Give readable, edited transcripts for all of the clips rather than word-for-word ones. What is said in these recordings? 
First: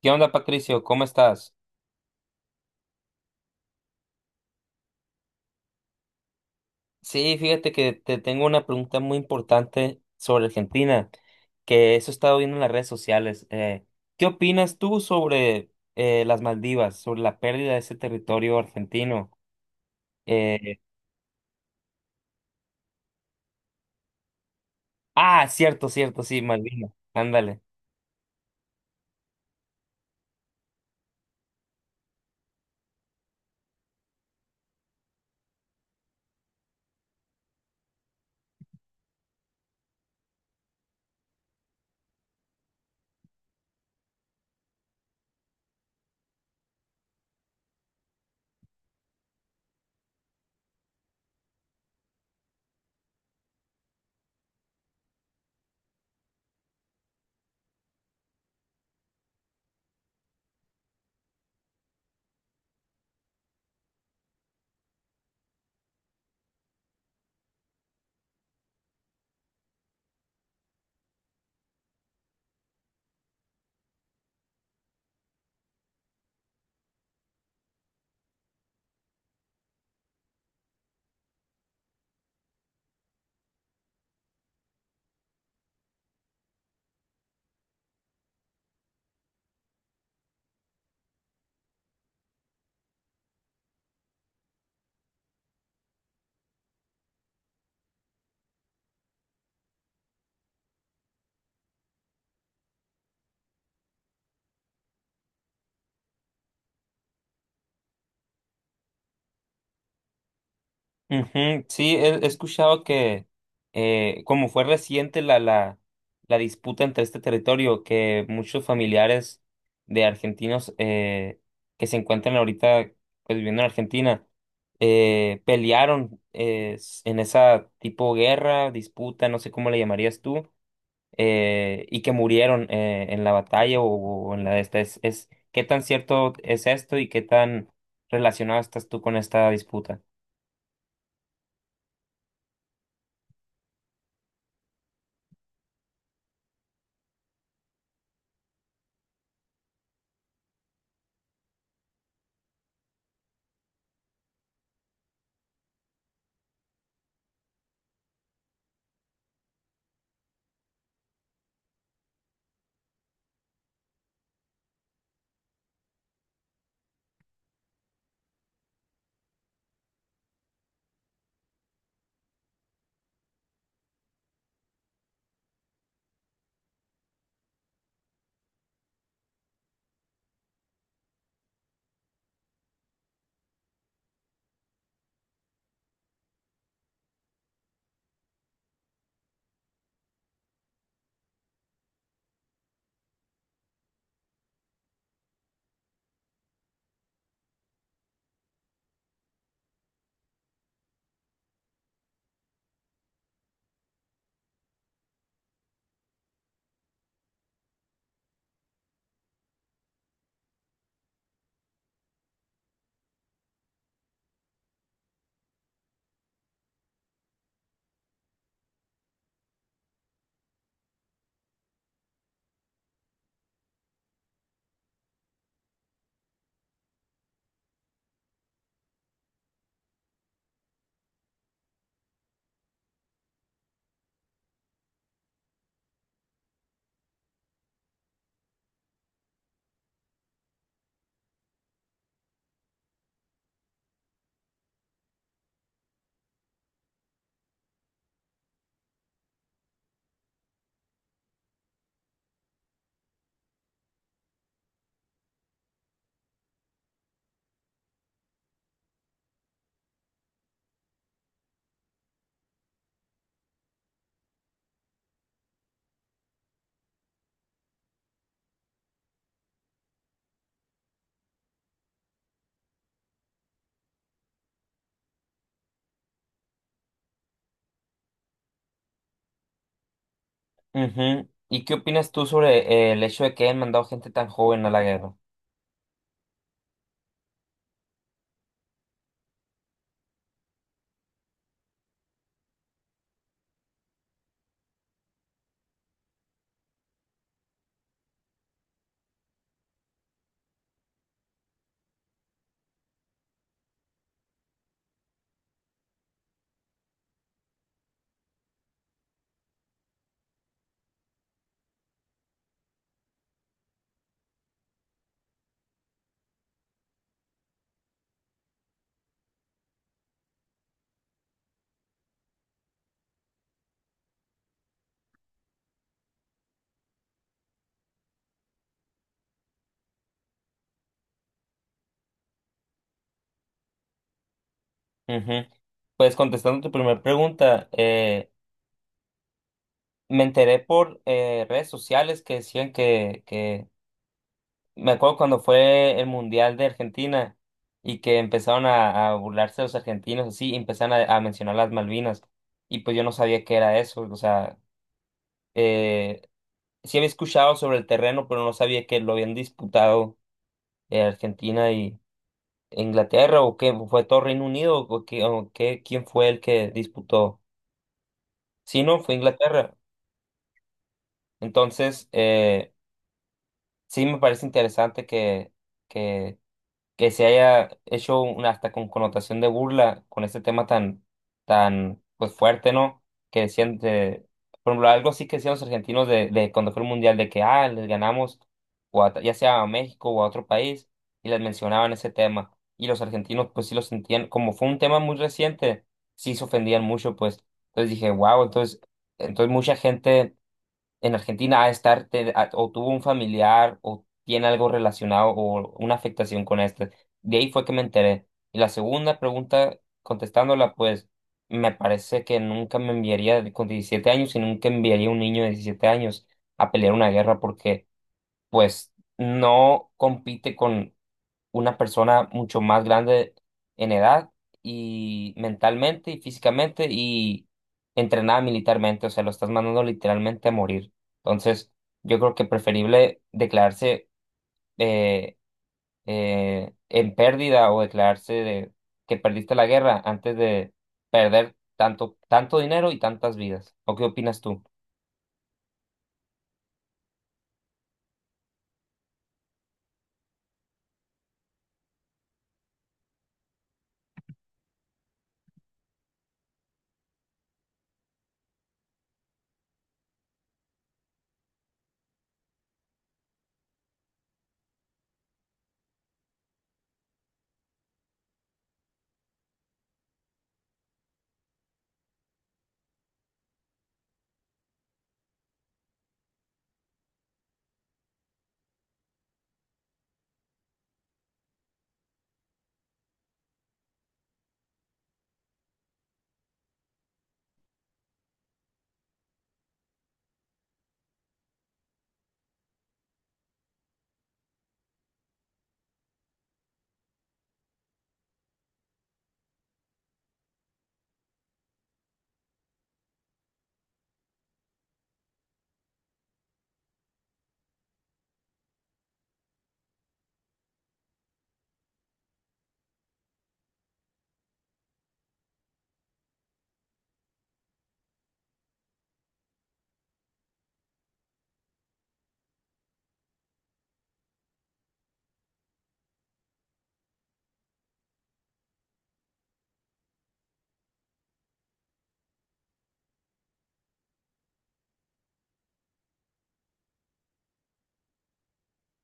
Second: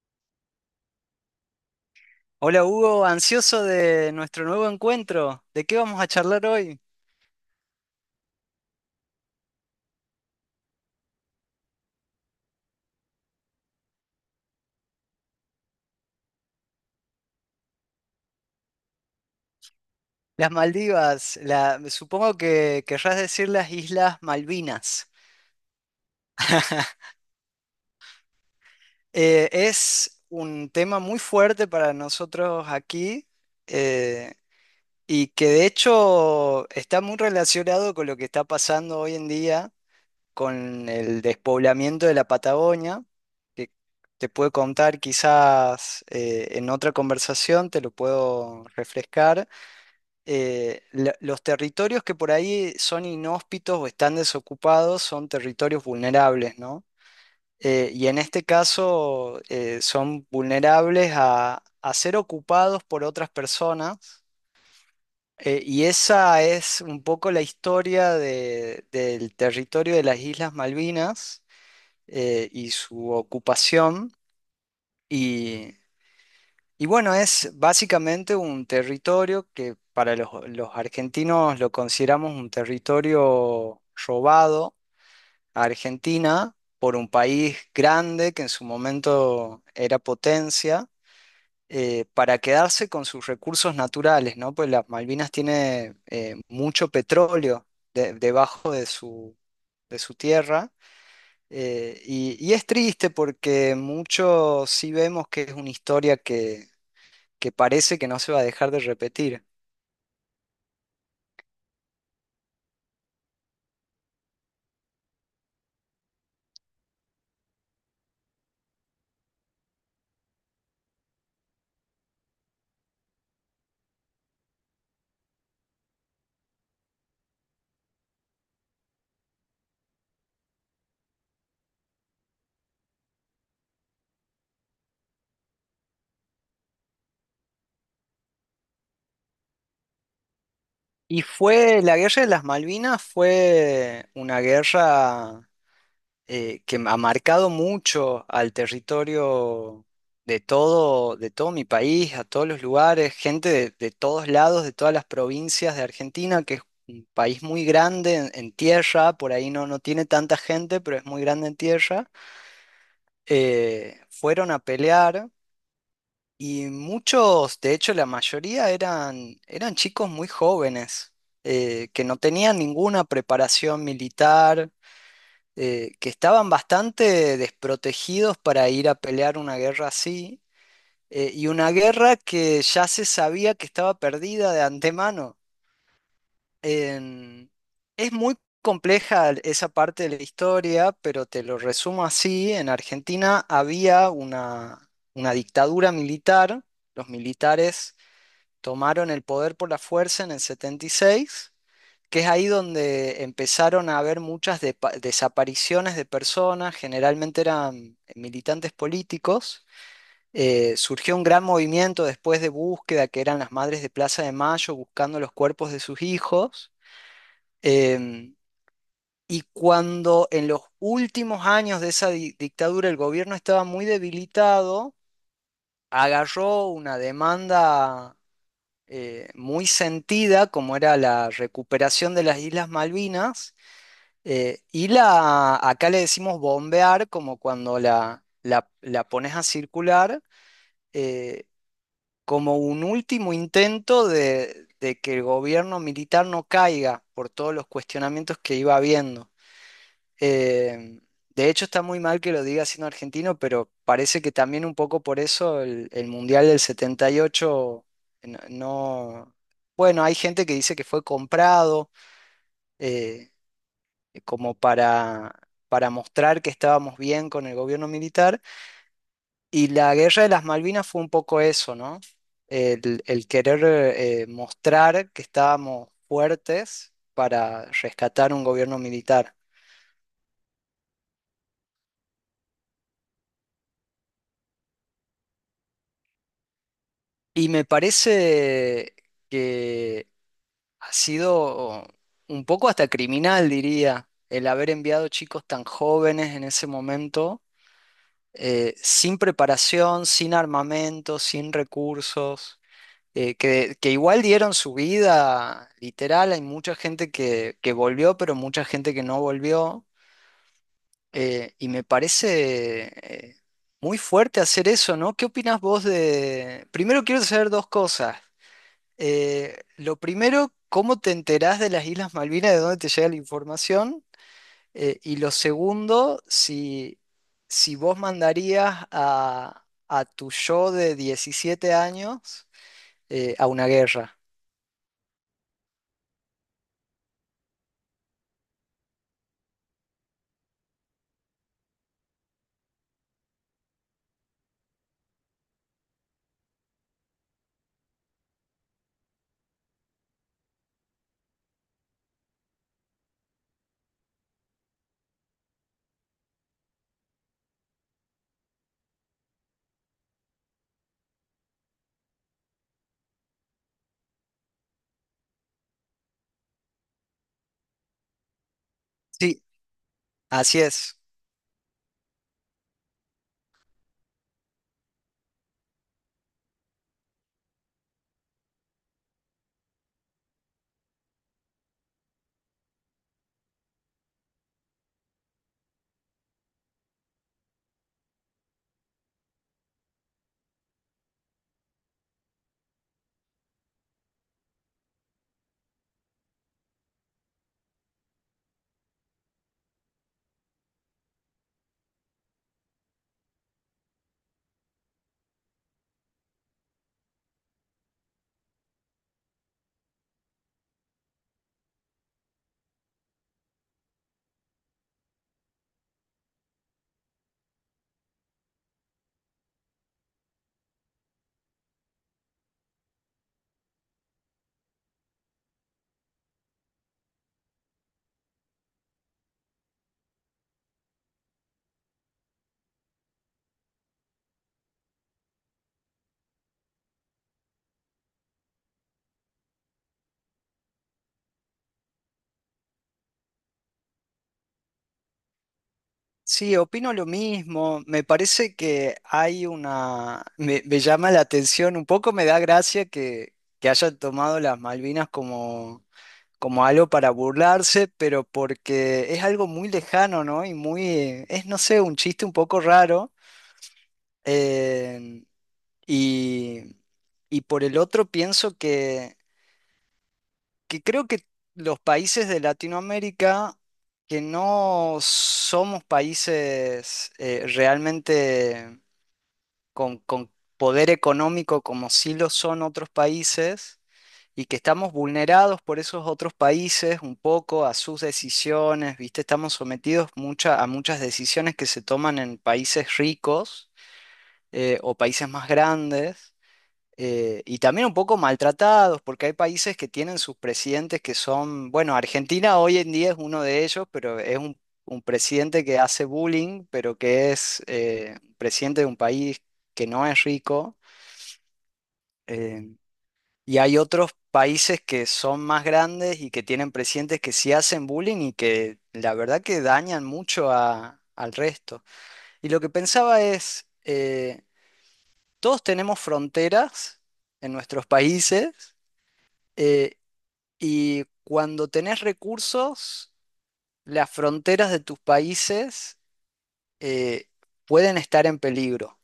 ¿Qué onda, Patricio? ¿Cómo estás? Hola Hugo, ansioso de nuestro nuevo encuentro. ¿De qué vamos a charlar hoy? Sí, fíjate que te tengo una pregunta muy importante sobre Argentina, que eso he estado viendo en las redes sociales. ¿Qué opinas tú sobre las Maldivas, sobre la pérdida de ese territorio argentino? Las Eh, Maldivas, supongo que querrás decir las Islas Malvinas. ah, cierto, cierto, sí, Malvinas. Ándale. Es un tema muy fuerte para nosotros aquí eh, y que de hecho está muy relacionado con lo que está pasando hoy en día con el despoblamiento de la Patagonia, que te puedo contar quizás en otra conversación, te lo puedo refrescar. Los territorios que por ahí son inhóspitos o están desocupados son territorios vulnerables, ¿no? Y en este caso son vulnerables a ser ocupados por otras personas. Y esa es un poco la historia del territorio de las Islas Malvinas y su ocupación. Y Y bueno, es básicamente un territorio que para los argentinos lo consideramos un territorio robado a Argentina por un país grande que en su momento era potencia, para quedarse con sus recursos naturales, ¿no? Pues las Malvinas tiene mucho petróleo debajo de de su tierra. Y es triste porque mucho sí vemos que es una historia que parece que no se va a dejar de repetir. Ujú. Sí, he escuchado que como fue reciente la disputa entre este territorio, que muchos familiares de argentinos que se encuentran ahorita, pues, viviendo en Argentina, pelearon en esa tipo guerra, disputa, no sé cómo le llamarías tú, y que murieron en la batalla o en la de esta. ¿Qué tan cierto es esto y qué tan relacionado estás tú con esta disputa? La guerra de las Malvinas fue una guerra que ha marcado mucho al territorio de todo mi país, a todos los lugares, gente de todos lados, de todas las provincias de Argentina, que es un país muy grande en tierra, por ahí no tiene tanta gente, pero es muy grande en tierra. Fueron a pelear. Y muchos, de hecho la mayoría eran chicos muy jóvenes, que no tenían ninguna preparación militar, que estaban bastante desprotegidos para ir a pelear una guerra así, y una guerra que ya se sabía que estaba perdida de antemano. En- es muy compleja esa parte de la historia, pero te lo resumo así: en Argentina había una dictadura militar, los militares tomaron el poder por la fuerza en el 76, que es ahí donde empezaron a haber muchas desapariciones de personas, generalmente eran militantes políticos. Surgió un gran movimiento después de búsqueda, que eran las madres de Plaza de Mayo buscando los cuerpos de sus hijos. Em, y cuando en los últimos años de esa dictadura el gobierno estaba muy debilitado, agarró una demanda muy sentida, como era la recuperación de las Islas Malvinas, y la, acá le decimos bombear, como cuando la pones a circular, eh, como un último intento de que el gobierno militar no caiga por todos los cuestionamientos que iba habiendo. Eh, de hecho, está muy mal que lo diga siendo argentino, pero parece que también un poco por eso el Mundial del 78 no, no- bueno, hay gente que dice que fue comprado, eh, como para mostrar que estábamos bien con el gobierno militar. Y la guerra de las Malvinas fue un poco eso, ¿no? El querer mostrar que estábamos fuertes para rescatar un gobierno militar. Ujú. ¿Y qué opinas tú sobre el hecho de que hayan mandado gente tan joven a la guerra? Y me parece que ha sido un poco hasta criminal, diría, el haber enviado chicos tan jóvenes en ese momento, sin preparación, sin armamento, sin recursos, que igual dieron su vida, literal, hay mucha gente que volvió, pero mucha gente que no volvió, y me parece eh, muy fuerte hacer eso, ¿no? ¿Qué opinas vos de...? Primero quiero saber dos cosas. Lo primero, ¿cómo te enterás de las Islas Malvinas, de dónde te llega la información? Y lo segundo, si vos mandarías a tu yo de 17 años a una guerra. Ujú. Pues contestando tu primera pregunta, me enteré por redes sociales que decían me acuerdo cuando fue el Mundial de Argentina y que empezaron a burlarse de los argentinos, así, y empezaron a mencionar las Malvinas, y pues yo no sabía qué era eso, o sea, eh, sí había escuchado sobre el terreno, pero no sabía que lo habían disputado, Argentina. ¿Inglaterra o qué? ¿Fue todo Reino Unido o qué, o quién fue el que disputó? Sí, no, fue Sí, Inglaterra. así es. Entonces, sí me parece interesante que que se haya hecho una hasta con connotación de burla con este tema tan, tan pues fuerte, ¿no? Que decían de, por ejemplo, algo así que decían los argentinos de cuando fue el mundial, de que ah, les ganamos, o ya sea a México o a otro país, y les mencionaban ese tema. Y los argentinos, pues sí lo sentían, como fue un tema muy reciente, sí se ofendían mucho, pues. Entonces dije, wow, entonces, entonces mucha gente en Argentina a estar, o tuvo un familiar o tiene algo relacionado o una afectación con este. De ahí fue que me enteré. Y la segunda pregunta, contestándola, pues me parece que nunca me enviaría con 17 años y nunca enviaría a un niño de 17 años a pelear una guerra porque, pues, no compite con una persona mucho más grande en edad y mentalmente y físicamente y entrenada militarmente, o sea, lo estás mandando literalmente a morir. Entonces, yo creo que preferible declararse eh, en pérdida o declararse de que perdiste la guerra antes de perder tanto, tanto dinero y tantas vidas. ¿O qué opinas tú? Sí, opino lo mismo. Me parece que hay una... me llama la atención, un poco me da gracia que hayan tomado las Malvinas como como algo para burlarse, pero porque es algo muy lejano, ¿no? Y muy, es, no sé, un chiste un poco raro. eh, y, y por el otro pienso que creo que los países de Latinoamérica, que no somos países realmente con poder económico como sí lo son otros países, y que estamos vulnerados por esos otros países un poco a sus decisiones, ¿viste? Estamos sometidos a muchas decisiones que se toman en países ricos, o países más grandes. Y también un poco maltratados, porque hay países que tienen sus presidentes que son, bueno, Argentina hoy en día es uno de ellos, pero es un presidente que hace bullying, pero que es presidente de un país que no es rico. Eh, y hay otros países que son más grandes y que tienen presidentes que sí hacen bullying y que la verdad que dañan mucho al resto. Y lo que pensaba es, todos tenemos fronteras en nuestros países, eh, y cuando tenés recursos, las fronteras de tus países eh, pueden estar en peligro.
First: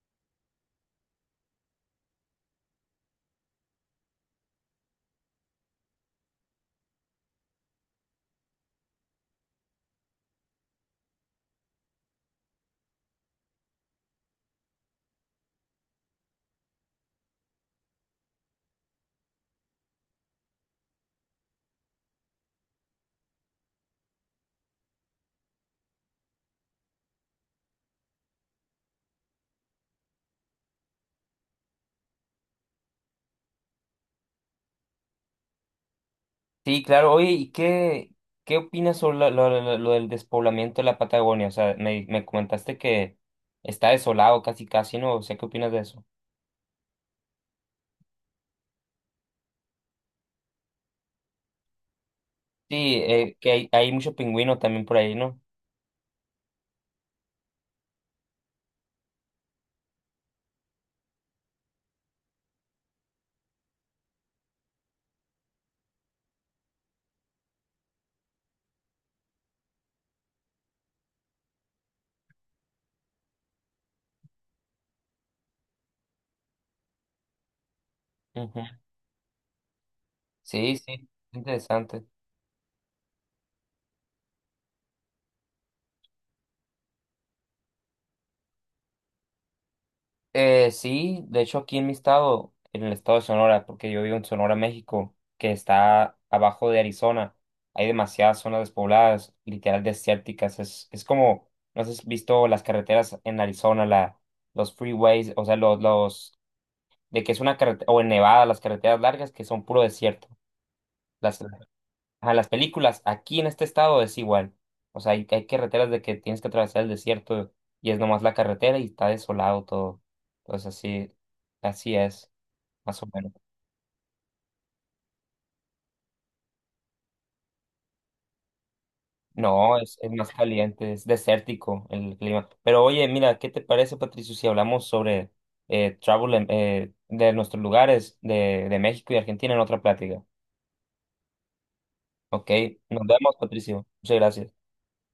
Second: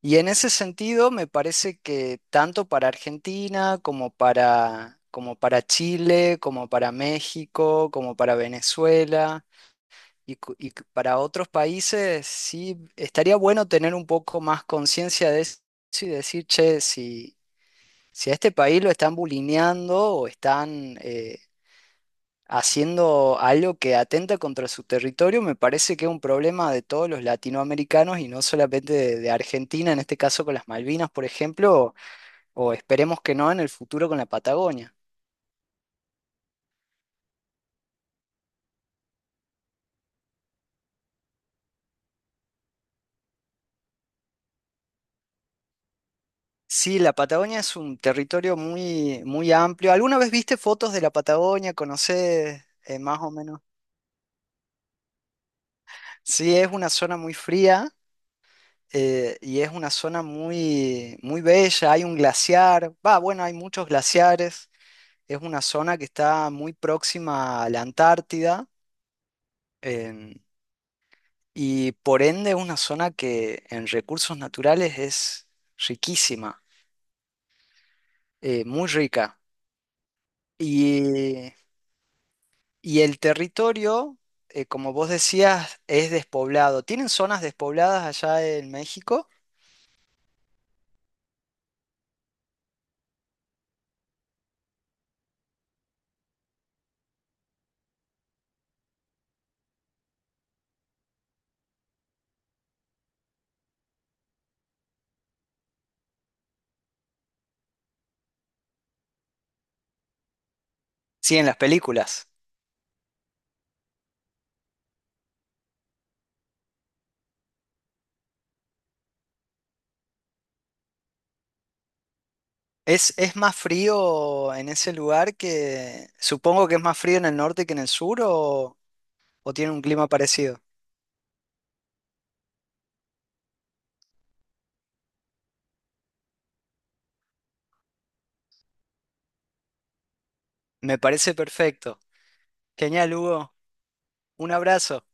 Y en ese sentido, me parece que tanto para Argentina como para, como para Chile, como para México, como para Venezuela para otros países, sí estaría bueno tener un poco más conciencia de eso y decir, che, si a este país lo están bulineando o están haciendo algo que atenta contra su territorio, me parece que es un problema de todos los latinoamericanos y no solamente de Argentina, en este caso con las Malvinas, por ejemplo, o esperemos que no en el futuro con la Patagonia. Sí, claro. Oye, ¿y qué, qué opinas sobre lo del despoblamiento de la Patagonia? O sea, me comentaste que está desolado casi casi, ¿no? O sea, ¿qué opinas de eso? Sí, la Patagonia es un territorio muy, muy amplio. ¿Alguna vez viste fotos de la Patagonia? ¿Conocés Sí, más o que menos? Hay mucho pingüino también por ahí, ¿no? Sí, es una zona muy fría, y es una zona muy, muy bella. Hay un glaciar, va, bueno, hay muchos glaciares. Es una zona que está muy próxima a la Antártida. em, y por ende es una zona que en recursos naturales es riquísima, Ujú. Muy rica. Sí, sí, Y, interesante. y el territorio, como vos decías, es despoblado. ¿Tienen zonas despobladas allá en México? Sí, de hecho aquí en mi estado, en el estado de Sonora, porque yo vivo en Sonora, México, que está abajo de Arizona, hay demasiadas zonas despobladas, literal desérticas. Es como, no sé si has visto las carreteras en Arizona, la, los freeways, o sea, de que es una carretera, o en Nevada, las carreteras largas que son puro desierto. Sí, Las, en las películas. a las películas, aquí en este estado es igual. O sea, hay carreteras de que tienes que atravesar el desierto y es nomás la carretera y está desolado todo. Entonces así, así es, más o menos. Es más frío en ese lugar que... Supongo que es más frío en el norte que en el sur, o tiene No, un clima es más parecido. caliente, es desértico el clima. Pero oye, mira, ¿qué te parece, Patricio, si hablamos sobre de nuestros lugares de México y Argentina en otra plática? Me parece perfecto. Ok, nos Genial, vemos, Hugo. Patricio. Muchas Un gracias. abrazo.